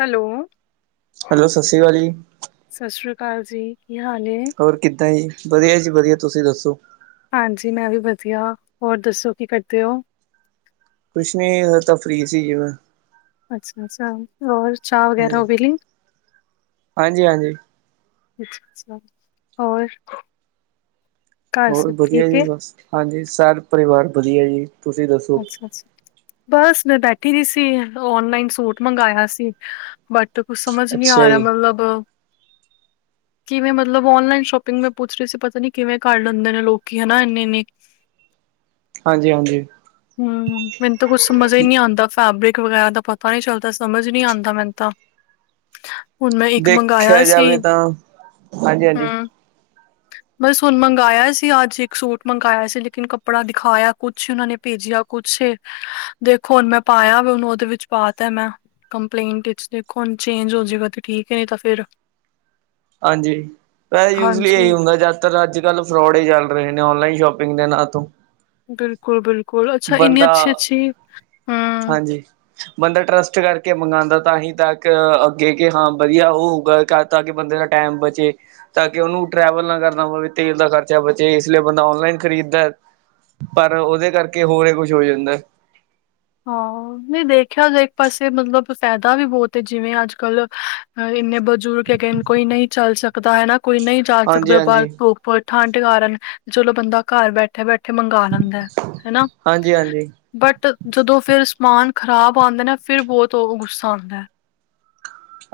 Hello hello ਸਤਿ ਸ਼੍ਰੀ ਅਕਾਲ ਜੀ ਸਤਿ ਸ਼੍ਰੀ ਅਕਾਲ ਜੀ ਕੀ ਹਾਲ ਏ ਹੋਰ ਕਿੱਦਾਂ ਜੀ ਵਧੀਆ ਜੀ ਵਧੀਆ ਤੁਸੀਂ ਦੱਸੋ ਹਾਂਜੀ ਮੈਂ ਵੀ ਵਧੀਆ, ਹੋਰ ਦੱਸੋ ਕੀ ਕਰਦੇ ਹੋ ਕੁਛ ਨੀ, ਹਜੇ ਤਾ ਫ੍ਰੀ ਸੀਗੀ ਬਸ ਅੱਛਾ-ਅੱਛਾ ਹੋਰ ਚਾਹ ਵਗੈਰਾ ਉਹ ਪੀਲੀ? ਹਾਂਜੀ ਹਾਂਜੀ ਹਾਂਜੀ ਅਛਾ ਅੱਛਾ ਹੋਰ? ਘਰ ਹੋਰ ਸਭ ਵਧੀਆ ਠੀਕ ਏ? ਜੀ ਬਸ, ਹਾਂਜੀ ਸਾਰੇ ਪਰਿਵਾਰ ਵਧੀਆ ਜੀ। ਤੁਸੀਂ ਦੱਸੋ ਅੱਛਾ ਅੱਛਾ ਬਸ ਮੈਂ ਬੈਠੀ ਦੀ ਸੀ ਓਨਲਾਈਨ ਸੂਟ ਮੰਗਆ ਸੀ। ਬਟ ਕੁਛ ਸਮਝ ਨਹੀ ਆ ਅੱਛਾ ਰਿਹਾ ਜੀ ਮਤਲਬ। ਕਿਵੇਂ ਮਤਲਬ ਔਨਲਾਈਨ ਸ਼ੋਪਿੰਗ ਮੈਂ ਪੁੱਛ ਰਹੀ ਸੀ ਪਤਾ ਨੀ ਕਿਵੇਂ ਕਰ ਲੈਂਦੇ ਨੇ ਲੋਕੀ ਹੇਨਾ ਇਨੀ ਇਨੀ। ਹਾਂਜੀ ਹਾਂਜੀ। ਹੂ, ਮੈਨੂੰ ਤਾਂ ਕੁੱਛ ਸਮਝ ਹੀ ਨਹੀ ਆਂਦਾ। ਫੈਬਰਿਕ ਵਗੈਰਾ ਦਾ ਪਤਾ ਨੀ ਚੱਲਦਾ, ਸਮਝ ਨਹੀ ਆਂਦਾ ਮੈਨੂੰ ਤਾਂ। ਹੁਣ ਮੈਂ ਇੱਕ ਮੰਗਾਇਆ ਦੇਖਿਆ ਸੀ, ਜਾਵੇ ਤਾਂ ਹਾਂਜੀ ਹਾਂਜੀ ਹੂ। ਬਸ ਹੁਣ ਮੰਗਾਆ ਸੀ ਅੱਜ ਇੱਕ ਸੂਟ ਮੰਗਾਆ ਸੀ ਲੇਕਿਨ ਕੱਪੜਾ ਦਿਖਾਇਆ ਕੁਛ, ਉਹਨਾਂ ਨੇ ਭੇਜਿਆ ਕੁਛ ਸੀ, ਦੇਖੋ ਹੁਣ ਮੈਂ ਪਾਇਆ ਵੀ ਉਹਨੂੰ ਉਹਦੇ ਵਿੱਚ ਪਾ ਤ ਮੈਂ। ਕੰਪਲੇਂਟ ਵਿੱਚ, ਦੇਖੋ ਹੁਣ ਚੇਂਜ ਹੋਜਏਗਾ ਤੇ ਠੀਕ ਏ ਨਹੀਂ ਤਾਂ ਫੇਰ ਹਾਂਜੀ ਵੈਸੇ ਯੂਜਲੀ ਇਹੀ ਹੁੰਦਾ ਜਾਦ ਜਿਆਦਾ ਅੱਜ ਕੱਲ੍ਹ ਫਰੋਡ ਹੀ ਚੱਲ ਰਹੇ ਨੇ, ਔਨਲਾਈਨ ਸ਼ੋਪਿੰਗ ਦੇ ਨਾਂ ਤੋਂ। ਬਿਲਕੁਲ-ਬਿਲਕੁਲ। ਅੱਛਾ ਇੰਨੀ ਬੰਦਾ ਅੱਛੀ-ਅੱਛੀ ਹਾਂਜੀ। ਬੰਦਾ ਟਰੱਸਟ ਕਰਕੇ ਮੰਗਾਦਾ, ਤਾਂਹੀ ਤੱਕ ਅੱਗੇ ਕਿ ਹਾਂ ਵਧੀਆ ਉਹ ਹੋਊਗਾ ਤਾਂ ਕਿ ਬੰਦੇ ਦਾ ਟਾਈਮ ਬਚੇ। ਤਾਂ ਕਿ ਉਹਨੂੰ ਟਰੈਵਲ ਨਾ ਕਰਨਾ ਪਵੇ, ਤੇਲ ਦਾ ਖਰਚਾ ਬਚੇ। ਇਸ ਲਈ ਬੰਦਾ ਔਨਲਾਈਨ ਖਰੀਦਦਾ। ਪਰ ਉਹਦੇ ਕਰਕੇ ਹੋਰ ਏ ਕੁਛ ਹੋ ਜਾਂਦਾ। ਹਾਂ। ਨਹੀਂ ਦੇਖਿਆ ਜਾਏ ਇੱਕ ਪਾਸੇ, ਮਤਲਬ ਫਾਇਦਾ ਵੀ ਬਹੁਤ ਏ ਜਿਵੇਂ ਅੱਜ ਕੱਲ ਅਹ ਇੰਨੇ ਬਜ਼ੁਰਗ ਹੈਗੇ ਕੋਈ ਨਹੀਂ ਚੱਲ ਸਕਦਾ ਹੈਨਾ, ਕੋਈ ਨਹੀਂ ਜਾ ਹਾਂਜੀ ਸਕਦਾ ਹਾਂਜੀ ਬਾਹਰ ਉਪਰ ਠੰਡ ਕਾਰਨ, ਚਲੋ ਬੰਦਾ ਘਰ ਬੈਠੇ-ਬੈਠੇ ਮੰਗਾ ਲੈਂਦਾ। ਹੈਨਾ ਹਾਂਜੀ ਹਾਂਜੀ ਬਟ ਜਦੋਂ ਫਿਰ ਸਮਾਨ ਖ਼ਰਾਬ ਆਂਦਾ ਨਾ, ਫਿਰ ਬਹੁਤ ਉਹ ਗੁੱਸਾ ਆਂਦਾ।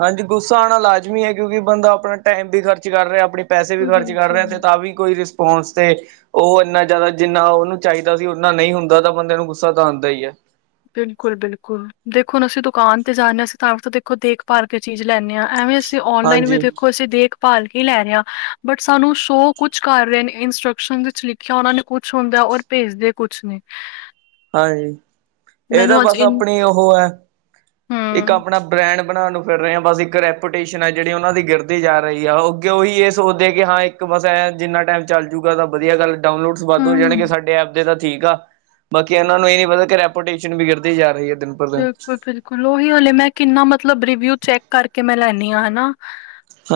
ਹਾਂਜੀ ਗੁੱਸਾ ਆਣਾ ਲਾਜ਼ਮੀ ਹੈ। ਕਿਉਂਕਿ ਬੰਦਾ ਆਪਣਾ ਟਾਈਮ ਵੀ ਖਰਚ ਕਰ ਰਿਹਾ ਆਪਣੀ ਪੈਸੇ ਵੀ ਖਰਚ ਕਰ ਬਿਲਕੁਲ। ਰੇਹਾ, ਤੇ ਤਾਂ ਵੀ ਕੋਈ ਰਿਸਪੋਂਸ ਤੇ ਉਹ ਇੰਨਾ ਜ਼ਿਆਦਾ ਜਿੰਨਾ ਉਹਨੂੰ ਚਾਹੀਦਾ ਸੀ, ਉਨਾ ਨਹੀਂ ਹੁੰਦਾ ਤਾਂ ਬੰਦੇਿਆਂ ਨੂੰ ਗੁੱਸਾ ਤਾਂ ਆਂਦਾ ਈ ਹੈ। ਬਿਲਕੁਲ ਬਿਲਕੁਲ। ਦੇਖੋ ਹੁਣ ਅਸੀ ਦੁਕਾਨ ਤੇ ਜਾਂਦੇ ਹਾਂ ਅਸੀਂ ਤਾਂ ਵੀ ਤੇ ਦੇਖੋ ਦੇਖਭਾਲ ਕੇ ਚੀਜ਼ ਲੈਂਨੇ ਹਾਂ ਐਵੇਂ ਅਸ ਤੇ ਔਨਲਾਈਨ ਵੀ ਹਾਂਜੀ ਦੇਖੋ ਅਸੀਂ ਦੇਖ ਭਾਲ ਕੇ ਲੈ ਰਹੇ ਆਂ ਬਟ ਸਾਨੂੰ ਸ਼ੋਅ ਕੁਛ ਕਰ ਰਹੇ ਨੇ ਇੰਸਟਰਕਸ਼ਨ ਵਿੱਚ ਲਿਖਿਆ ਉਹਨਾਂ ਨੇ ਕੁਛ ਹੁੰਦਾ ਔਰ ਭੇਜਦੇ ਕੁਛ ਨੇ ਹਾਂਜੀ, ਇਹ ਤਾਂ ਮੈਨੂੰ ਅੱਜ ਬਸ ਇਨ ਆਪਣੀ ਉਹ ਹੈ ਇੱਕ ਹੂੰ, ਆਪਣਾ ਬ੍ਰੈਂਡ ਬਨਾਨ ਨੂੰ ਫਿਰ ਰਹੇ ਆ ਬਸ ਇੱਕ ਰੈਪੂਟੇਸ਼ਨ ਹੈ ਜਿਹੜੀ ਉਹਨਾਂ ਦੀ ਗਿਰਦੀ ਜਾ ਰਹੀ ਐ ਉਹ ਕਿ ਉਹੀ ਇਹ ਸੋਚਦੇ ਏ ਕਿ ਹਾਂ ਇੱਕ ਬਸ ਐ ਜਿੰਨਾ ਟਾਈਮ ਚੱਲ ਜੂਗਾ ਤਾਂ ਵਧੀਆ ਗੱਲ ਡਾਊਨਲੋਡਸ ਵੱਧ ਹੋ ਜਾਨਗੇ ਹੂੰ ਸਾਡੇ ਐਪ ਯੇ ਤਾਂ ਠੀਕ ਆ ਬਾਕੀ ਇਹਨਾਂ ਨੂੰ ਇਹ ਨੀ ਪਤਾ ਕਿ ਰੈਪੂਟੇਸ਼ਨ ਵੀ ਗਿਰਦੀ ਜਾ ਰਹੀ ਏ ਦਿਨ ਪਰ ਦਿਨ ਬਿਲਕੁਲ ਬਿਲਕੁਲ ਉਹੀ ਹਲੇ ਮੈਂ ਕਿੰਨਾ ਮਤਲਬ ਰਿਵਿਊ ਚੈੱਕ ਕਰਕੇ ਮੈਂ ਲੈਨੀ ਹਾਂ ਹੈਨਾ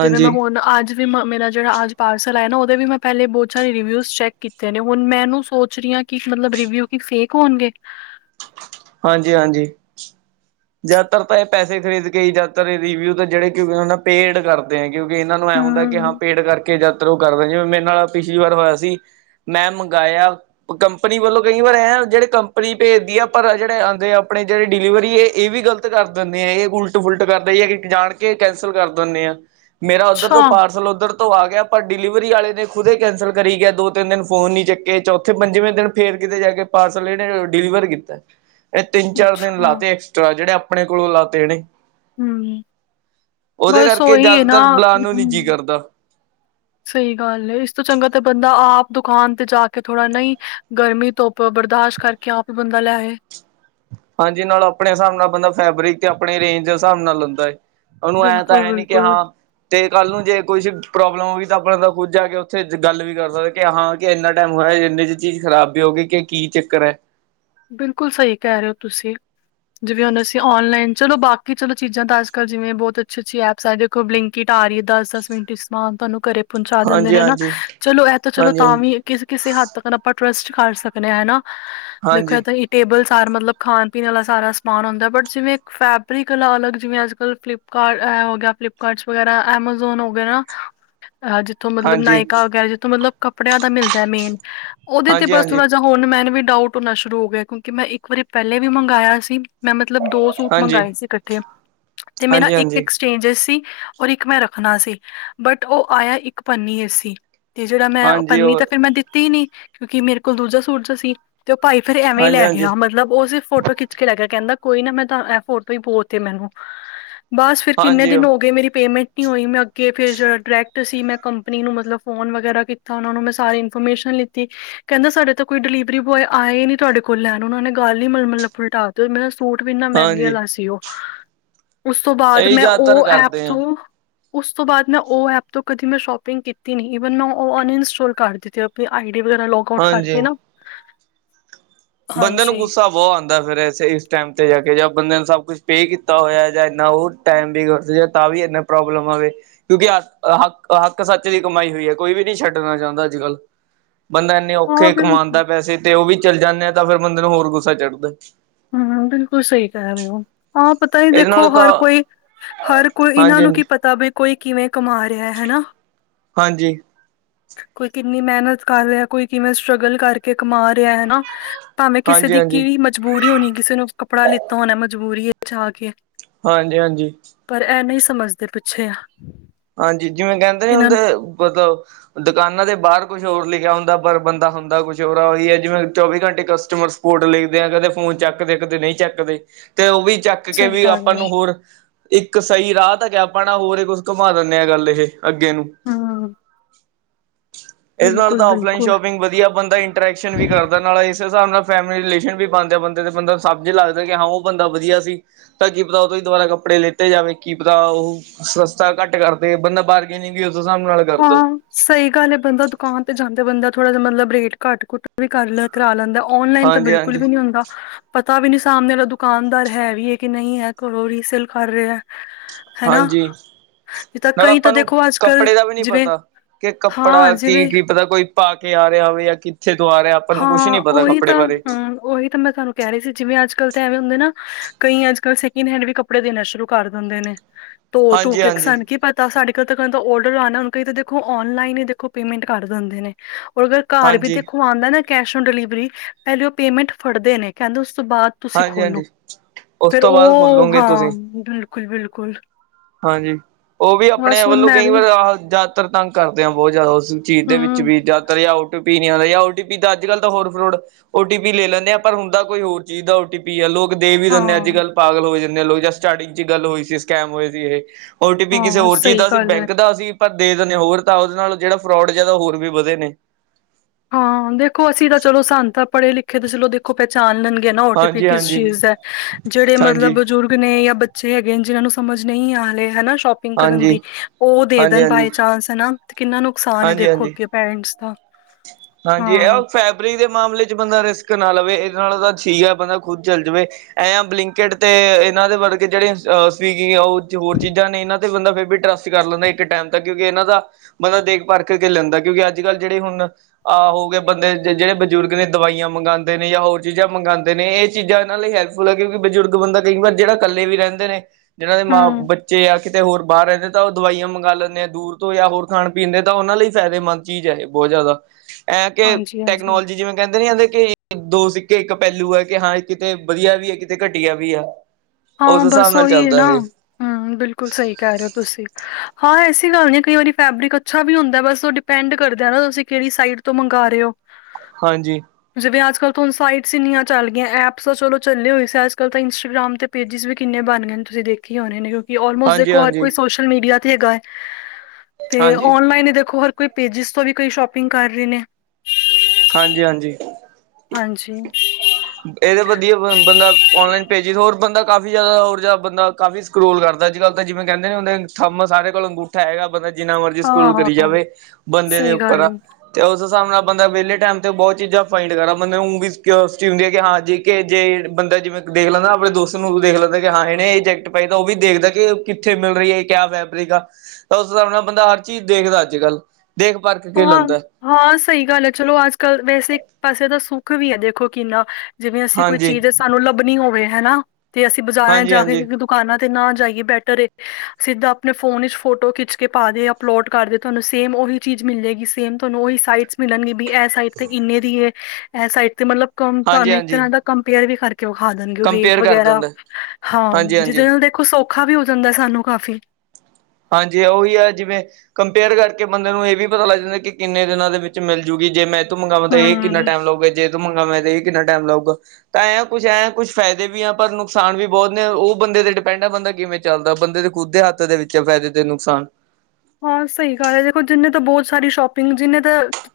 ਜਦੋ ਮੈਂ ਹੁਨ ਅੱਜ ਬੀ ਮੇਰਾ ਜਿਹੜਾ ਅੱਜ ਪਾਰਸਲ ਆਯਾ ਨਾ ਉਹਦੇ ਵੀ ਮੈਂ ਪਹਿਲੇ ਬਹੁਤ ਸਾਰੇ ਰਿਵਿਊਜ਼ ਚੈਕ ਕੀਤੇ ਨੇ ਹੁਨ ਮੈਂਨੂੰ ਸੋਚ ਰਹੀ ਹਾਂ ਕਿ ਕੀ ਮਤਲਬ ਰਿਵਿਊ ਕੀ ਫੇਕ ਹੋਨਗੇ ਹਾਂਜੀ, ਹਾਂਜੀ ਜਿਆਦਾਤਰ ਤਾਂ ਇਹ ਪੈਸੇ ਖ਼ਰੀਦ ਕੇ ਜਿਆਦਾਤਰ ਇਹ ਰਿਵਿਊ ਤਾ ਜਿਹੜੇ ਕਿਉਂਕਿ ਉਹ ਪੇੜ ਕਰ ਦੇ ਕਿਉਂਕਿ ਇਹਨਾਂ ਨੂੰ ਐਂ ਹੁੰਦਾ ਕਿ ਹਾਂ ਹੂੰ। ਪੇਡ ਕਰਕੇ ਯਾਤਰੂ ਕਰਦੇ ਜਿਵੇਂ ਮੇਰੇ ਨਾਲ ਪਿਛਲੀ ਵਾਰ ਹੋਇਆ ਸੀ ਮੈਂ ਮੰਗਆਇਆ ਕੰਪਨੀ ਵੱਲੋਂ ਕਈ ਵਾਰ ਐਂ ਜਿਹੜੇ ਕੰਪਨੀ ਭੇਜਦੀ ਆ ਪਰ ਜਿਹੜੇ ਆਉਂਦੇ ਆ ਆਪਣੇ ਜਿਹੜੇ ਡਿਲੀਵਰੀ ਏ ਇਹ ਵੀ ਗ਼ਲਤ ਕਰ ਦਿੰਦੇ ਏ ਇਹ ਉਲਟ ਫੁਲਟ ਕਰਦੇ ਜਾਂ ਜਾਣ ਕੇ ਕੈਂਸਲ ਕਰ ਦਿੰਨੇ ਆ ਮੇਰਾ ਉੱਧਰ ਤੋਂ ਅੱਛਾ, ਪਾਰਸਲ ਉੱਧਰ ਤੋਂ ਆ ਗਿਆ ਪਰ ਡਿਲੀਵਰੀ ਆਲੇ ਨੇ ਖੁਦੇ ਕੈਂਸਲ ਕਰੀ ਗਿਆ ਦੋ ਤਿੰਨ ਦਿਨ ਫੋਨ ਨੀ ਚੱਕੇ ਚੌਥੇ ਪੰਜਵੇਂ ਦਿਨ ਫੇਰ ਕਿਤੇ ਜਾ ਕੇ ਪਾਰਸਲ ਇਹਨੇ ਡਿਲੀਵਰ ਕੀਤਾ ਇਹ ਤਿੰਨ-ਚਾਰ ਅੱਛਾ ਦਿਨ ਲਾਤੇ ਐਕਸਟਰਾ ਜਿਹੜੇ ਆਪਨੇ ਕੋਲੋਂ ਲਾਤੇ ਇਨੇ ਹੰ ਬਸ ਕਰਕੇ ਉਹੀ ਹੈ ਨਾ ਜ਼ਿਆਦਾਤਰ ਬੁਲਾਉਣ ਨੂੰ ਨੀ ਹੰ ਜੀਅ ਕਰਦਾ ਸਹੀ ਗੱਲ ਏ ਇਸ ਤੋਂ ਚੰਗਾ ਤਾਂ ਬੰਦਾ ਆਪ ਦੁਕਾਨ ਤੇ ਜਾ ਕੇ ਥੋੜਾ ਨਹੀ ਗਰਮੀ ਧੋਪ ਬਰਦਾਸ਼ਤ ਕਰਕੇ ਆਪ ਈ ਬੰਦਾ ਲੈ ਆਏ ਹਾਂਜੀ ਨਾਲ ਆਪਣੇ ਹਿਸਾਬ ਨਾਲ ਬੰਦਾ ਫੈਬਰਿਕ ਤੇ ਆਪਣੇ ਰੇਂਜ ਦੇ ਹਿਸਾਬ ਨਾਲ ਲੈਂਦਾ ਏ ਉਹਨੂੰ ਐਂ ਤਾਂ ਬਿਲਕੁਲ, ਹੈ ਨੀ ਕਿ ਬਿਲਕੁਲ, ਹਾਂ ਤੇ ਕੱਲ ਨੂੰ ਜੇ ਕੂਛ ਪ੍ਰੋਬਲਮ ਹੋ ਗਈ ਤਾਂ ਆਪਾਂ ਤਾਂ ਖੁੱਦ ਜਾ ਕੇ ਉੱਥੇ ਗੱਲ ਵੀ ਕਰ ਸਕਦੇ ਕਿ ਹਾਂ ਕਿ ਏਨਾ ਟਾਈਮ ਹੋਇਆ ਇੰਨੇ ਚ ਚੀਜ਼ ਖ਼ਰਾਬ ਵੀ ਹੋ ਗਈ ਕਿ ਕੀ ਚੱਕਰ ਹੈ ਬਿਲਕੁਲ ਸਹੀ ਕਹਿ ਰਹੇ ਔ ਤੁਸੀਂ ਜਿਵੇਂ ਹੁਨ ਅਸੀਂ ਔਨਲਾਈਨ ਚਲੋ ਬਾਕੀ ਚਲੋ ਚੀਜ਼ਾਂ ਤਾਂ ਅੱਜ, ਕੱਲ੍ਹ ਜਿਵੇਂ ਬਹੁਤ ਅੱਛੀ, ਅੱਛੀ ਐਪਸ ਐ ਦੇਖੋ ਬਲਿੰਕਟ ਆ ਰਹੀ ਹੈ ਦਸ ਦਸ ਮਿੰਟ ਇਚ ਸਮਾਨ ਤੁਹਾਨੂੰ ਘਰੇ ਪਹੁੰਚਾ ਦਿੰਦੇ ਹਾਂਜੀ ਨੇ ਨਾ ਹਾਂਜੀ ਚਲੋ ਇਹ ਤਾਂ ਚਲੋ ਹਾਂਜੀ ਤਾਂ ਵੀ ਕਿਸੇ, ਕਿਸੇ ਹੱਦ ਤੱਕ ਨਾ ਆਪਾਂ ਟਰਸਟ ਵੀ ਕਰ ਸਕਨੇ ਹਾਂ ਹੈਨਾ ਦੇਖੋ ਹਾਂਜੀ ਇਏਦਾਂ ਟੇਬਲ ਸਾਰ ਮਤਲਬ ਖਾਣ ਪੀਣ ਵਾਲਾ ਸਾਰਾ ਸਮਾਨ ਹੁੰਦਾ ਬਟ ਜਿਵੇਂ ਇੱਕ ਫੈਬਰਿਕ ਆਲਾ ਅਲੱਗ ਜਿਵੇਂ ਅੱਜ ਕੱਲ੍ਹ ਫਲਿੱਪ ਕਰ ਇਹ ਹੋ ਗਿਆ ਫਲਿਪਕਾਰਟ ਵਗੈਰਾ ਐਮਾਜੋਨ ਹੋਗਿਆ ਨਾ ਅਜ ਜਿਥੋਂ ਮਤਲਬ ਹਾਂਜੀ ਨਾਇਕਾ ਵਗੈਰਾ ਜਿੱਥੋਂ ਮਤਲਬ ਕੱਪੜਿਆਂ ਦਾ ਮਿਲਦਾ ਹੈ ਮੇਨ ਉਹਦੇ ਤੇ ਹਾਂਜੀ ਬਸ ਹਾਂਜੀ ਥੋੜਾ ਜਿਹਾ ਹੁਨ ਮੈਨੂੰ ਵੀ ਡਾਊਟ ਹੋਨਾ ਸ਼ੁਰੂ ਹੋ ਗਿਆ। ਕਿਉਂਕਿ ਮੈਂ ਇੱਕ ਵਾਰੀ ਪਹਿਲੇ ਵੀ ਮੰਗਾਆ ਸੀ। ਮੈਂ ਮਤਲਬ ਦੋ ਸੂਟ ਹਾਂਜੀ ਮੰਗਾਏ ਸੀ ਇਕੱਠੇ ਤੇ ਹਾਂਜੀ ਮੇਰਾ ਇੱਕ, ਇਕ ਹਾਂਜੀ ਚੇਂਜਿਸ ਸੀ ਔਰ ਇੱਕ ਮੈਂ ਰੱਖਣਾ ਸੀ ਬਟ ਉਹ ਆਇਆ ਇੱਕ ਪੰਨੀਏ ਸੀ ਤੇ ਜਿਹੜਾ ਮੈਂ ਉਹ ਪੰਨ੍ਹੀ ਤਾ ਫਿਰ ਮੈਂ ਦਿੱਤੀ ਈ ਨਹੀਂ ਕਿਉਂਕਿ ਮੇਰੇ ਕੋਲ ਦੂਜਾ ਸੂਟ ਜੋ ਸੀ ਤੇ ਉਹ ਭਾਈ ਫਿਰ ਐਵੇਂ ਹਾਂਜੀ ਲੈ ਹਾਂਜੀ ਗਿਆ ਮਤਲਬ ਉਸ ਫੋਟੋ ਖਿ ਕੇ ਲਹਿ ਗਿਆ ਕਹਿੰਦਾ ਕੋਈ ਨਾ ਮੈਂ ਤਾ ਇਹ ਫੋਟੋ ਹੀ ਪੋ ਤੇ ਮੈਨੂੰ ਬਸ ਫਿਰ ਕਿੰਨੇ ਹਾਂਜੀ ਦਿਨ ਉਹ ਔ ਗਏ ਮੇਰੀ ਪੇਮੈਂਟ ਕੀ ਹੋਈ ਮੈਂ ਅੱਗੇ ਫੇਰ ਜਿਹੜਾ ਡਾਇਰੈਕਟ ਸੀ ਮੈਂ ਕੰਪਨੀ ਨੂੰ ਮਤਲਬ ਫੋਨ ਵਗੈਰਾ ਕੀਤਾ ਉਹਨਾਂ ਨੂੰ ਮੈਂ ਸਾਰੇ ਫਰਮੇਸ਼ਨ ਲਿਤੀ ਕਹਿੰਦਾ ਸਾਡੇ ਤਾਂ ਕੋਈ ਡਿਲੀਵਰੀ ਬਏ ਆਏ ਨੀ ਤੁਹਾਡੇ ਕੋਲ ਲੈਣ ਉਹਨਾਂ ਨੇ ਗੱਲ ਹੀ ਮਲ ਮਲੱਪਲਟਾ ਤੇ ਮੇਰਾ ਸੂਟ ਵੀ ਇੰਨੇ ਮਹਿੰਗੇ ਹਾਂਜੀ ਆਲਾ ਸੀ ਉਹ ਉਸ ਤੋਂ ਬਾਅਦ ਇਹੀ ਮੈਂ ਜ਼ਿਆਦਾਤਰ ਉਹ ਐਪ ਕਰਦੇ ਆ। ਤੋਂ। ਉਸ ਤੋਂ ਬਾਅਦ ਮੈਂ ਉਹ ਐਪ ਤੋਂ ਕਦੀ ਮੈਂ ਸ਼ੋਪਿੰਗ ਕੀਤੀ ਨੀ ਇਵਨ ਮੈਂ ਉਹ ਅਨਇੰਸਟੋਲ ਕਰ ਦਿੱਤੈ। ਤੇ ਆਈ ਡੀ ਵਗੈਰਾ ਲੋਕ ਔਟ ਹਾਂਜੀ। ਕਰਕੇ ਨਾ। ਬੰਦੇ ਨੂੰ ਹਾਂਜੀ। ਗੁੱਸਾ। ਬੳ ਆਉਂਦਾ ਫਿਰੇ ਏਸੇ ਇਸ ਟਾਈਮ ਤੇ ਜਾ ਕੇ ਜਾਂ ਬੰਦੇ ਨੇ ਸਭ ਕੁਛ ਪੇ ਕੀਤਾ ਹੋਇਆ ਜਾਂ ਇੰਨਾ ਉਹ। ਟਾਈਮ ਵੀ ਕਰ ਤਾਂ ਵੀ ਇੰਨਾ ਪ੍ਰੋਬਲਮ ਆਵੇ। ਕਿਉਂਕਿ ਹਕ, ਹੱਕ, ਹੱਕ ਸੱਚ ਦੀ ਕਮਾਈ ਹੋਈ ਹੈ ਕੋਈ ਵੀ ਨਹੀਂ ਛੱਡਣਾ ਚਾਹੁੰਦਾ ਅੱਜ ਕੱਲ੍ਹ ਬੰਦਾ। ਏਨੇ ਹਾਂ ਔਖੇ ਬਿਲਕੁਲ, ਕਮਾਉਂਦਾ ਪੈਸੇ ਤੇ ਉਹ ਵੀ ਚੱਲ ਜਾਂਦੇ ਆ ਤਾਂ ਫਿਰ ਬੰਦੇ ਨੂੰ ਹੋਰ ਗੁੱਸਾ ਚੜਦਾ। ਹਮ ਬਿਲਕੁਲ ਸਹੀ ਕਹਿ ਹੇ ਹੋ। ਹਾਂ ਪਤਾ ਹੀ ਇਹਦੇ ਦੇਖੋ ਨਾਲ ਤਾਂ ਹਰ ਕੋਈ ਹਰ ਕੋਈ ਇਹਨਾਂ ਹਾਂਜੀ ਨੂੰ ਕੀ ਪਤਾ ਬ। ਕੋਈ ਕਿਵੇਂ ਕਮਾ ਰਿਹਾ ਹੈਨਾ। ਹਾਂਜੀ। ਕੋਈ ਕਿੰਨੀ ਮੈਹਨਤ ਕਰ ਰਿਹਾ ਕੋਈ ਕਿਵੇਂ ਸਟਰ੍ਰਗਲ ਕਰਕੇ ਕਮਾ ਰਿਹਾ ਹੈਨਾ। ਭਾਵੇਂ ਕਿਸੇ ਹਾਂਜੀ ਦੀ ਹਾਂਜੀ ਕਿਹੜੀ ਮਜਬੂਰੀ ਹੋਣੀ ਕਿਸੇ ਨੂੰ ਕੱਪੜਾ ਲਿੱਤਾ ਹੋਣਾ ਮਜਬੂਰੀ ਵਿੱਚ ਆ ਕੇ। ਹਾਂਜੀ, ਹਾਂਜੀ। ਪਰ ਐ ਨਹੀਂ ਸਮਝਦੇ ਪਿੱਛੇ ਆ। ਹਾਂਜੀ ਜਿਵੇਂ ਕਹਿੰਦੇ ਨੇ ਹੁੰਦੇ ਮਤਲਬ। ਦੁਕਾਨਾਂ ਦੇ ਬਾਹਰ ਕੁਛ ਹੋਰ ਲਿਖਿਆ ਹੁੰਦਾ ਪਰ ਬੰਦਾ ਹੁੰਦਾ ਕੁਛ ਹੋਰ ਆ ਉਹੀ ਹੈ ਜਿਵੇਂ ਚੌਵੀ ਘੰਟੇ ਕਸਟਮਰਸ। ਲਿਖਦੇ ਆ ਕਦੇ ਫੋਨ ਚੱਕਦੇ ਕਦੇ ਨਹੀਂ ਚੱਕਦੇ ਤੇ ਉਹ ਵੀ ਚੱਕ। ਕੇ ਸਹੀ ਵੀ ਆਪਾਂ ਗੱਲ ਏ। ਨੂੰ ਹੋਰ ਇੱਕ ਸਹੀ ਰਾਹ ਤਾਂ ਕਿ ਆਪਾਂ ਨਾ ਹੋਰ ਇਹ ਕੁਛ ਘੁੰਮਾ ਦਿੰਦੇ ਹਾਂ ਗੱਲ ਇਹ। ਅੱਗੇ ਨੂੰ ਹਾਂ, ਇਸ ਨਾਲ ਤਾਂ ਔਫਲਾਈਨ ਬਿਲਕੁਲ-ਬਿਲਕੁਲ। ਸ਼ੋਪਿੰਗ ਵਧੀਆ ਬੰਦਾ। ਕਰੈਕਸ਼ਨ ਵੀ ਕਰਦਾ ਨਾਲ ਇਸ ਹਿਸਾਬ ਨਾਲ ਫੈਮਲੀ ਰਿਲੇਸ਼ਨ ਵੀ ਬਣਦੇ ਬੰਦੇ ਬੰਦਾ ਨੂੰ ਸਮਝ ਲੱਗਦਾ ਕਿ ਹਾਂ ਉਹ ਬੰਦਾ ਵਧੀਆ ਸੀ। ਤਾਂ ਕੀ ਪਤਾ ਉਹ ਤੋਂ ਹੀ ਦੁਬਾਰਾ ਕੱਪੜੇ ਲਿਤੇ ਜਾਵੇ ਕੀ ਪਤਾ ਉਹ। ਸਾ ਘੱਟ ਕਰਦੇ ਬੰਦਾ ਬਾਰਗੇਨਿੰਗ ਵੀ ਉਸ ਹਿਸਾਬ ਨਾਲ। ਕਰਦਾ ਹਾਂ ਸਹੀ ਗਲ ਏ ਬੰਦਾ ਦੁਕਾਨ ਤੇ ਜਾਂਦਾ ਬੰਦਾ ਥੋੜਾ ਜਿਹਾ ਮਤਲਬ ਰੇਟ ਘੱਟ ਘੁੱਟ ਵੀ ਕਰ ਲੈਂਦਾ। ਕਰਾ ਲੈਂਦਾ ਔਨਲਾਈਨ ਤਾਂ ਹਾਂਜੀ ਬਿਲਕੁਲ ਹਾਂਜੀ ਵੀ ਨੀ ਹੁੰਦਾ। ਪਤਾ ਵੀ ਨੀ ਸਾਮਣੇ ਵੇ ਦੁਕਾਨਦਾਰ ਹੈ ਵੀ ਏ ਕਿ ਨਹੀਂ ਹੈ ਕੋਈ ਹੋਰ ਹੀ ਸੇਲ ਕਰ ਰਿਹੈ। ਹੈਨਾ ਹਾਂਜੀ ਨਾਲ ਕਈ ਆਪਾਂ ਤਾਂ ਨੂੰ ਦੇਖੋ ਅੱਜ ਕੱਲ। ਕੱਪੜੇ ਦਾ ਵੀ ਨਹੀ ਪਤਾ ਕਿ ਕੱਪੜਾ ਕੀ ਕੀ ਪਤਾ ਕੋਈ ਪਾ ਕੇ ਆ ਰਿਹਾ ਹੋਵੇ ਜਾਂ। ਇੱਥੇ ਤੋਂ ਆ ਰਿਹਾ ਆਪਾਂ ਨੂੰ ਕੁਛ ਨੀ ਹਾਂ, ਪਤਾ ਉਹੀ ਕੱਪੜੇ ਤਾਂ ਬਾਰੇ। ਹੂੰ, ਉਹੀ ਤਾਂ ਮੈਂ ਤੁਹਾਨੂੰ। ਕਹਿ ਰਹੇ ਸੀ ਜਿਵੇਂ ਅੱਜ ਕੱਲ ਤਾਂ ਐਵੇਂ ਹੁੰਦੇ ਨਾ ਕਈ ਅੱਜ ਕੱਲ ਸੈਕਿੰਡ ਹੈਂਡ ਵੀ ਕੱਪੜੇ ਦੇਣਾ ਸ਼ੁਰੂ ਕਰ ਦਿੰਦੇ ਨੇ। ਧੋ ਧੂ ਹਾਂਜੀ ਕੇ ਹਾਂਜੀ ਸਾਨੁੰ ਕੀ ਪਤਾ। ਤਾਂ ਸਾਡੇ ਕੋਲ ਤਾਂ ਕਹਿੰਦਾ ਔਡਰ ਆਨਾ ਹੁੰਦਾ ਕਈ ਤੇ ਦੇਖੋ ਔਨਲਾਈਨ ਹੀੋ ਦੇਖੋ ਪੇਮੈਂਟ ਕਰ ਦਿੰਦੇ ਨੇ। ਅਗਰ ਘਰ ਵੀ ਹਾਂਜੀ ਦੇਖੋ ਆਉਂਦਾ ਨਾ ਕੈਸ਼ ਔਨ ਡਿਲੀਵਰੀ ਪਹਿਲੇ ਉਹ ਪੇਮੈਂਟ ਫੜਦੇ ਨੇ ਕਹਿੰਦੇ ਉਸ ਤੋਂ ਬਾਅਦ। ਤੁਸੀਂ ਹਾਂਜੀ ਖੋਲੋ ਹਾਂਜੀ ਉਸ ਫੇਰ ਤੋਂ ਬਾਅਦ ਉਹ ਖੋਲੋਗੇ ਹਾਂ ਤੁਸੀਂ ਬਿਲਕੁਲ -ਬਿਲਕੁਲ। ਹਾਂਜੀ। ਉਹ ਵੀ ਆਪਣੇ ਬਸ ਹੁਣ ਵੱਲੋਂ ਮੈਂ ਕਈ ਵੀ ਵਾਰ ਆਹ ਜ਼ਿਆਦਾਤਰ ਤੰਗ ਕਰਦੇ ਆਾਂ ਬਹੁਤ ਜ਼ਿਆਦਾ ਉਸ ਚੀਜ਼ ਦੇ ਵਿੱਚ ਹਮ ਵੀ। ਜਾਂ ਓਟੀ ਪੀ ਆਂਦਾ ਜਾਂ ਓ ਟੀ ਪੀ ਤਾਂ ਅੱਜ ਕੱਲ ਤਾਂ ਹੋਰ ਫਰੋੜ। ਓ ਟੀ ਪੀ ਲੇ ਲੈਂਨੇ ਆ ਪਰ ਹੁੰਦਾ ਕੋਈ ਹੋਰ ਚੀਜ਼ ਦਾ ਓ ਟੀ ਪੀ। ਵੀ ਆ ਲੋਕ ਦੇ ਵੀ ਦਿੰਦੇ ਆ ਅੱਜ ਹਾਂ ਕੱਲ ਪਾਗਲ ਹੋ ਜਾਂਦੇ ਆ ਲੋਕ ਜ ਸਟਾਰਟਿੰਗ ਚ ਗੱਲ ਹੋਈ ਸੀ ਸਕੈਮ ਹੋਏ ਸੀ ਇਹ। ਓ ਟੀ ਪੀ ਕਿਸੇ ਹਾਂ ਹੋਰ ਚੀਜ਼ ਸਹੀ ਦਾ ਸੀ ਗੱਲ ਹੈ ਬੈਂਕ ਦਾ ਸੀ। ਆਪਾਂ ਦੇ ਦਿੰਨੇ ਹੋਰ ਤਾਂ ਉਹਦੇ ਨਾਲ ਜਿਹੜਾ ਫਰੋਡ ਜਦਾ ਹੋਰ ਵੀ ਵਧੇ ਨੇ। ਹਾਂ ਦੇਖੋ ਅਸੀਂ ਤਾਂ ਚਲੋ ਸਾਨੁੰ ਤਾਂ ਪੜ੍ਹੇ ਲਿਖੇ ਤੇ ਚਲੋ। ਪਹਿਚਾਣ ਲੈਣਗੇ ਨਾ ਓ ਟੀ ਪੀ ਹਾਂਜੀ ਕਿਸ ਹਾਂਜੀ ਚੀਜ਼ ਦੈ ਜੇੜੇ ਮਤਲਬ ਹਾਂਜੀ ਬਜ਼ੁਰਗ। ਨੇ ਜਾਂ ਬੱਚੇ ਹੈਗੇ ਨੇ ਜਿਹਨਾਂ ਨੂੰ ਸਮਝ ਨਹੀਂ ਆਾਲੇ ਹਨਾ ਸ਼ੋਪ ਕਰਨ ਹਾਂਜੀ ਹਾਂਜੀ ਦੀ ਉਹ ਦੇ ਹਾਂਜੀ ਦੇਣ ਬਏ ਚਾਂਸ ਹਨਾ ਕਿੰਨਾ ਨੁਕਸਾਨ ਹੈ ਹਾਂਜੀ ਦੇਖੋ ਹਾਂਜੀ ਅੱਗੇ ਪੇਰੈਂਟਸ ਦਾ ਹਾਂਜੀ ਹਾਂ ਇਹ ਫੈਬਰਿਕ ਦੇ ਮਾਮਲੇ ਚ ਬੰਦਾ ਰਿਸਕ ਨਾ ਲਵੇ ਇਹਦੇ ਨਾਲ ਤਾਂ ਠੀਕ ਹੈ ਬੰਦਾ ਖੁਦ ਚੱਲ ਜਾਵੇ। ਐ ਬਲਿੰਕਟ ਤੇ ਇਹਨਾਂ ਦੇ ਵਰਗੇ ਜਿਹੜੇ ਸਵੀਗੀ ਹੋਰ ਚੀਜ਼ਾਂ ਨੇ ਇਹਨਾਂ ਤੇ ਬੰਦਾ ਫੇ ਕਰ ਲੈਂਦਾ ਇੱਕ ਟਾਈਮ ਤ ਕਿਉਂਕਿ ਇਹਨਾਂ ਦਾ ਬੰਦਾ ਦੇਖਭਾਲ ਕਰਕੇ ਲੈਂਦਾ ਕਿਉਂਕਿ ਅੱਜ ਕੱਲ੍ਹ ਜਿਹੜੇ ਹੁਣ ਆਹ ਹੋ ਗ ਬੰਦੇ ਜਿਹੜੇ ਬਜ਼ੁਰਗ ਨੇ ਦਵਾਈਆਂ ਮੰਗਉਦੇ ਨੇ ਜਾਂ ਹੋਰ ਚੀਜ਼ਾਂ ਮੰਗਉਦੇ ਨੇ ਇਹ ਚੀਜ਼ਾਂ ਇਹਨਾਂ ਲਈ ਹੈਲਪ ਫੁਲਾ ਕਿਉਂਕਿ ਬਜ਼ੁਰਗ ਬੰਦਾ ਕਈ ਵਾਰ ਜਿਹੜਾ ਇਕੱਲੇ ਵੀ ਰਹਿੰਦੇ ਨੇ ਜਿਹਨਾਂ ਦੇ ਮ ਹੂੰ ਬੱਚੇ ਆ ਕਿਤੇ ਹੋਰ ਬਾਹਰ ਰਹਿੰਦੇ ਤਾਂ ਉਹ ਦਵਾਈਆਂ ਮੰਗਵਾ ਲੈਂਦੇ ਆ ਦੂਰ ਤੋਂ ਜਾਂ ਹੋਰ ਖਾਣ ਪੀਣ ਦੇ ਤਾਂ ਉਹਨਾਂ ਲਈ ਫਾਇਦੇਮੰਦ ਚੀਜ਼ ਹੈ ਇਹ ਬਹੁਤ ਜ਼ਿਆਦਾ ਕਿ ਹਾਂਜੀ-ਹਾਂਜੀ ਟੈਕਨੋਲੋਜੀ ਜਿਵੇਂ ਕਹਿੰਦੇ ਨੀ ਕਿੰਦੇ ਕਿ ਦੋ ਸਿੱਕੇ ਇੱਕ ਪਹਿਲੂ ਹੈ ਕਿ ਹਾਂ ਕਿਤੇ ਵਧੀਆ ਵੀ ਹੈ ਕਿਤੇ ਘਟੀਆ ਵੀ ਆ ਉਸ ਹਾਂ ਹਿਸਾਬ ਬਸ ਨਾਲ ਉਹੀ ਚੱਲਦਾ ਨਾ ਇਹ ਹਮ ਬਿਲਕੁਲ ਸਹੀ ਕਹਿ ਰਹੇ ਹੋ ਤੁਸੀਂ। ਹਾਂ ਐਸੀ ਗੱਲ ਨਹੀਂ ਕਈ ਵਾਰੀ ਫੈਬਰਿਕ ਅੱਛਾ ਵੀ ਹੁੰਦਾ ਬਸ ਉਹ ਡਿਪੈਂਡ ਕਰਦੇ ਨਾ ਤੁਸੀਂ ਕਿਹੜੀ ਸਾਈਡ ਤੋਂ ਮੰਗਵਾ ਰਹੇ ਹੋ। ਹਾਂ। ਹਾਂਜੀ। ਜਿਵੇਂ ਅੱਜ ਕੱਲ ਤਾਂ ਹੁਣ ਸਾਈਟਸ ਹੀੰਨੀਆਂ ਚੱਲ ਗਈਆਂ ਐਪਸ ਤਾਂ ਚਲੋ ਚੱਲੇ ਹੋਏ ਸੀ ਅਜ ਕੱਲਲ ਤਾਂ ਇੰਸਾਗ੍ਰਾਮ ਤੇ ਪੇਜਿਸ ਵੀ ਕਿੰਨੇ ਬਣ ਗਏ ਤੁਸੀਂਖ ਹੀ ਹੋਣੇ ਨੇ ਕਿਂਕਿ ਆਲਮੋਸਟ ਹਾਂਜੀ ਹਾਂਜੀ ਦੇਖੋ ਹਰ ਕੋਈਲ ਲ ਮੀਡੀਆ ਤੇ ਹੈਗਾ ਹੈ ਤੇ ਹਾਂਜੀ ਨਲਾਈਨ ਦੇਖੋ ਹਰ ਕੋਈ ਪੇਜਿਸ ਤੋਂ ਵੀ ਕਈ ਸ਼ੋਪਿੰਗ ਕਰ ਰਹੇ ਨੇ ਹਾਂਜੀ ਹਾਂਜੀ। ਹਾਂਜੀ। ਇਹਦੇ ਵਧੀਆ ਬੰਦਾ ਔਨਲਾਈਨ ਭੇਜੇ ਹੋਰ ਬੰਦਾ ਕਾਫੀ ਜ਼ਿਆਦਾ ਹੋਰ ਜਦਾ ਬੰਦਾ ਕਾਫੀ ਸਕਰੋਲ ਕਰਦਾ, ਅੱਜ ਕੱਲ ਤਾਂ ਜਿਵੇਂ ਕਹਿੰਦੇ ਨੇ ਹੁੰਦੇ ਥਮ ਸਾਰੇ ਕੋਲ ਅੰਗੂਠਾ ਹੈਗਾ। ਬੰਦਾ ਜਿੰਨਾ ਮਰਜ਼ੀ ਸਕਰੋਲ ਕਰੀ ਹਾਂ-ਹਾਂ ਜਾਵੇ, ਬੰਦੇ ਦੇ ਸਹੀ ਉੱਪਰ ਗੱਲ ਆ। ਏ। ਤੇ ਉਸ ਹਿਸਾਬ ਨਾਲ ਬੰਦਾ ਵਿਹਲੇ ਟਾਈਮ ਤੇ ਬਹੁਤ ਚੀਜ਼ਾਂ ਫਾਈੰਡ ਕਰਾ। ਬੰਦਾ ਮੂਵੀਜ਼ ਕਯੋਸ ਹੁੰਦੀ ਹੈ ਕਿ ਹਾਂ ਜੀ, ਕਿ ਜੇ ਬੰਦਾ ਜਿਵੇਂ ਦੇਖ ਲੈਂਦਾ ਆਪਣੇ ਦੋਸਤ ਨੂੰ ਦੇਖ ਲਵੇ, ਕਿ ਹਾਂ ਇਹੇ ਇਹ ਜੈਕਟ ਇਹ ਤਾਂ ਉਹ ਵੀ ਦੇਖਦਾ ਕਿ, ਕਿੱਥੇ ਮਿਲ ਰਹੀ ਹੈ ਕਿਆ ਫੈਬਰਿਕ ਆ। ਉਸ ਹਿਸਾਬ ਨਾਲ ਬੰਦਾ ਹਰ ਚੀਜ਼ ਦੇਖਦਾ ਅੱਜ ਕੱਲ੍ਹ, ਦੇਖ ਪਰਖ ਕੇ ਹਾਂ ਲੈਂਂਦਾ। ਹਾਂ ਸਹੀ ਗੱਲ ਹੈ, ਚਲੋ ਅੱਜ ਕੱਲ ਵੈਸੇ ਇਕ ਪਾਸੇ ਦਾ ਸੁੱਖ ਵੀ ਹੈ ਦੇਖੋ ਕਿੰਨਾ। ਜਿਵੇਂ ਅਸੀਂ ਕੋਈ ਹਾਂਜੀ ਚੀਜ਼, ਸਾਨੂੰ ਲੱਭਣੀ ਹੋਵੇ ਹੈਨਾ ਤੇ ਅਸੀਂ ਬਾਜ਼ਾਰਾਂ ਹਾਂਜੀ ਜਾ ਕੇ ਇੱਕ ਹਾਂਜੀ ਦੋ ਦੁਕਾਨਾਂ ਤੇ ਨਾ ਜਾਈਏ ਬੈਟਰ ਏ, ਸਿੱਧਾ ਆਪਣੇ ਫੋਨ ਵਿਚ ਫੋਟੋ ਖਿੱਚ ਕੇ ਪਾ ਦੇ ਅਪਲੋਡ ਕਰਦੇ ਤੁਹਾਨੂੰ ਸੇਮ ਉਹੀ ਚੀਜ਼ ਮਿਲਲੇਗੀ, ਸੇਮ ਤੁਹਾਨੂੰ ਉਹੀ ਸਾਈਟਸ ਮਿਲਣਗੀ ਵੀ ਇਹ ਸਾਈਡ ਤੇ ਇੰਨੇ ਦੀ ਹੈ, ਇਹ ਸਾਈਡ ਤੇ ਮਤਲਬ ਅਮ, ਹਾਂਜੀ ਤੁਹਾਨੂੰ ਇੱਕ ਹਾਂਜੀ ਤਰ੍ਹਾਂ ਦਾ ਕੰਪੇਅਰ ਵੀ ਕਰਕੇ ਵਿਖਾ ਦੇਣਗੇ, ਉਹ ਰੇਟ ਕੰਪੇਅਰ ਕਰ ਵਗੈਰਾ, ਦਿੰਦਾ ਹਾਂ ਹਾਂਜੀ-ਹਾਂਜੀ, ਜਿਹਦੇ ਹਾਂਜੀ ਨਾਲ ਦੇ ਸੌਖਾ ਵੀ ਹੋ ਜਾਂਦਾ ਹੈ ਸਾਨੂੰ ਕਾਫੀ। ਹਾਂਜੀ, ਉਹੀ ਹੈ ਜਿਵੇਂ ਕੰਪੇਅਰ ਕਰਕੇ ਬੰਦੇ ਨੂੰ ਇਹ ਵੀ ਪਤਾ ਲੱਗ ਜਾਂਦਾ ਕਿ ਕਿੰਨੇ ਦਿਨਾਂ ਦੇ ਵਿੱਚ ਮਿਲਜੂਗੀ। ਜੇ ਮੈਂ ਇਹਤੋਂ ਮੰਗਾਂਵਾ ਤੇ ਇਹ ਕਿੰਨਾ ਹਮ ਟਾਈਮ ਲਊਗਾ ਜੇ ਇਹਤੋਂ ਮੰਗਾਂਵਾ ਤੇ ਇਹ ਕਿੰਨਾ ਟਾਈਮ ਲਊਗਾ। ਤਾਂ ਐਂ ਕੁਛ ਐਂ ਕੁਛ ਫਾਇਦੇ ਵੀ ਆ, ਪਰ ਨੁਕਸਾਨ ਵੀ ਬਹੁਤ ਨੇ। ਉਹ ਬੰਦੇ ਤੇ ਡਿਪੈਂਡ ਆ ਬੰਦਾ ਕਿਵੇਂ ਚੱਲਦਾ ਬੰਦੇ ਦੇ ਖੁਦ ਦੇ ਹੱਥ ਦੇ ਵਿੱਚ ਹੈ, ਫਾਇਦੇ ਤੇ ਨੁਕਸਾਨ। ਹਾਂ ਸਹੀ ਗੱਲ ਹੈ, ਦੇਖੋ ਜਿੰਨੇ ਤਾਂ ਬਹੁਤ ਸਾਰੀ ਸ਼ੋਪਿੰਗ, ਜਿੰਨੇ ਤਾਂ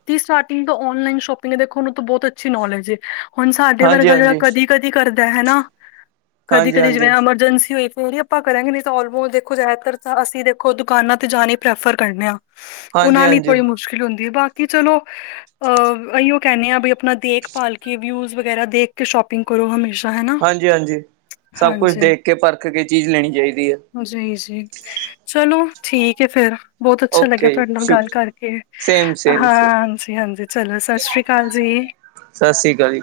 ਜੇ ਸਟਾਰਟਿੰਗ ਤੋਂ ਔਨਲਾਈਨ ਸ਼ੋਪਿੰਗ ਹੈ, ਦੇਖੋ ਨੂੰ ਤਾਂ ਬਹੁਤ ਅੱਛੀ ਨੌਲੇਜ ਹੈ। ਹੁਣ ਸਾਡੇ ਵਰਗਾ ਜਿਹੜਾ ਹਾਂਜੀ-ਹਾਂਜੀ, ਕਦੀ ਕਦੀ ਕਰਦਾ ਹੈਨਾ, ਕਦੀ ਕਦੀ ਜਿਵੇਂ ਹਾਂਜੀ-ਹਾਂਜੀ, ਐਮਰਜੈਂਸੀ ਹੋਈ ਫਿਰ ਹੀ ਆਪਾਂ ਕਰਾਂਗੇ ਨਹੀਂ, ਆਲਮੋਸਟ ਦੇਖੋ ਜ਼ਿਆਦਾਤਰ ਤਾਂ ਅਸੀਂ ਦੇਖੋ ਦੁਕਾਨਾਂ ਤੇ ਜਾਣ ਹੀ ਪ੍ਰੈਫਰ ਕਰਨੇ ਆਂ। ਉਹਨਾਂ ਲਈ ਹਾਂਜੀ-ਹਾਂਜੀ, ਕੋਈ ਮੁਸ਼ਕਿਲ ਹੁੰਦੀ ਹੈ, ਬਾਕੀ ਚਲੋ ਅਹ ਯੂ ਕਹਿੰਦੇ ਆ ਵੀ ਆਪਣਾ ਦੇਖਭਾਲ ਕੇ, ਵਿਊਜ ਵਗੈਰਾ ਦੇਖ ਕੇ ਸ਼ੋਪਿੰਗ ਕਰੋ ਹਮੇਸ਼ਾ ਹੈਨਾ। ਹਾਂਜੀ-ਹਾਂਜੀ। ਸਭ ਕੁਛ ਦੇਖ ਕੇ, ਪਰਖ ਕੇ, ਚੀਜ਼ ਲੈਣੀ ਚਾਹੀਦੀ ਹੈ। ਜੀ, ਜੀ। ਚਲੋ ਠੀਕ ਹੈ ਫੇਿਰ, ਬਹੁਤ ਅੱਛਾ ਲੱਗਿਆ ਓਕੇ ਜੀ ਤੁਹਾਡੇ ਨਾਲ ਸ਼ੁਕ ਗੱਲ ਕਰਕੇ। ਹਾਂ ਸੇਮ-ਸੇਮ-ਸੇਮ ਹਾਂਜੀ-ਹਾਂਜੀ, ਚਲੋ ਸਤਿ ਸ੍ਰੀ ਅਕਾਲ ਜੀ। ਸਤਿ ਸ੍ਰੀ ਅਕਾਲ ਜੀ।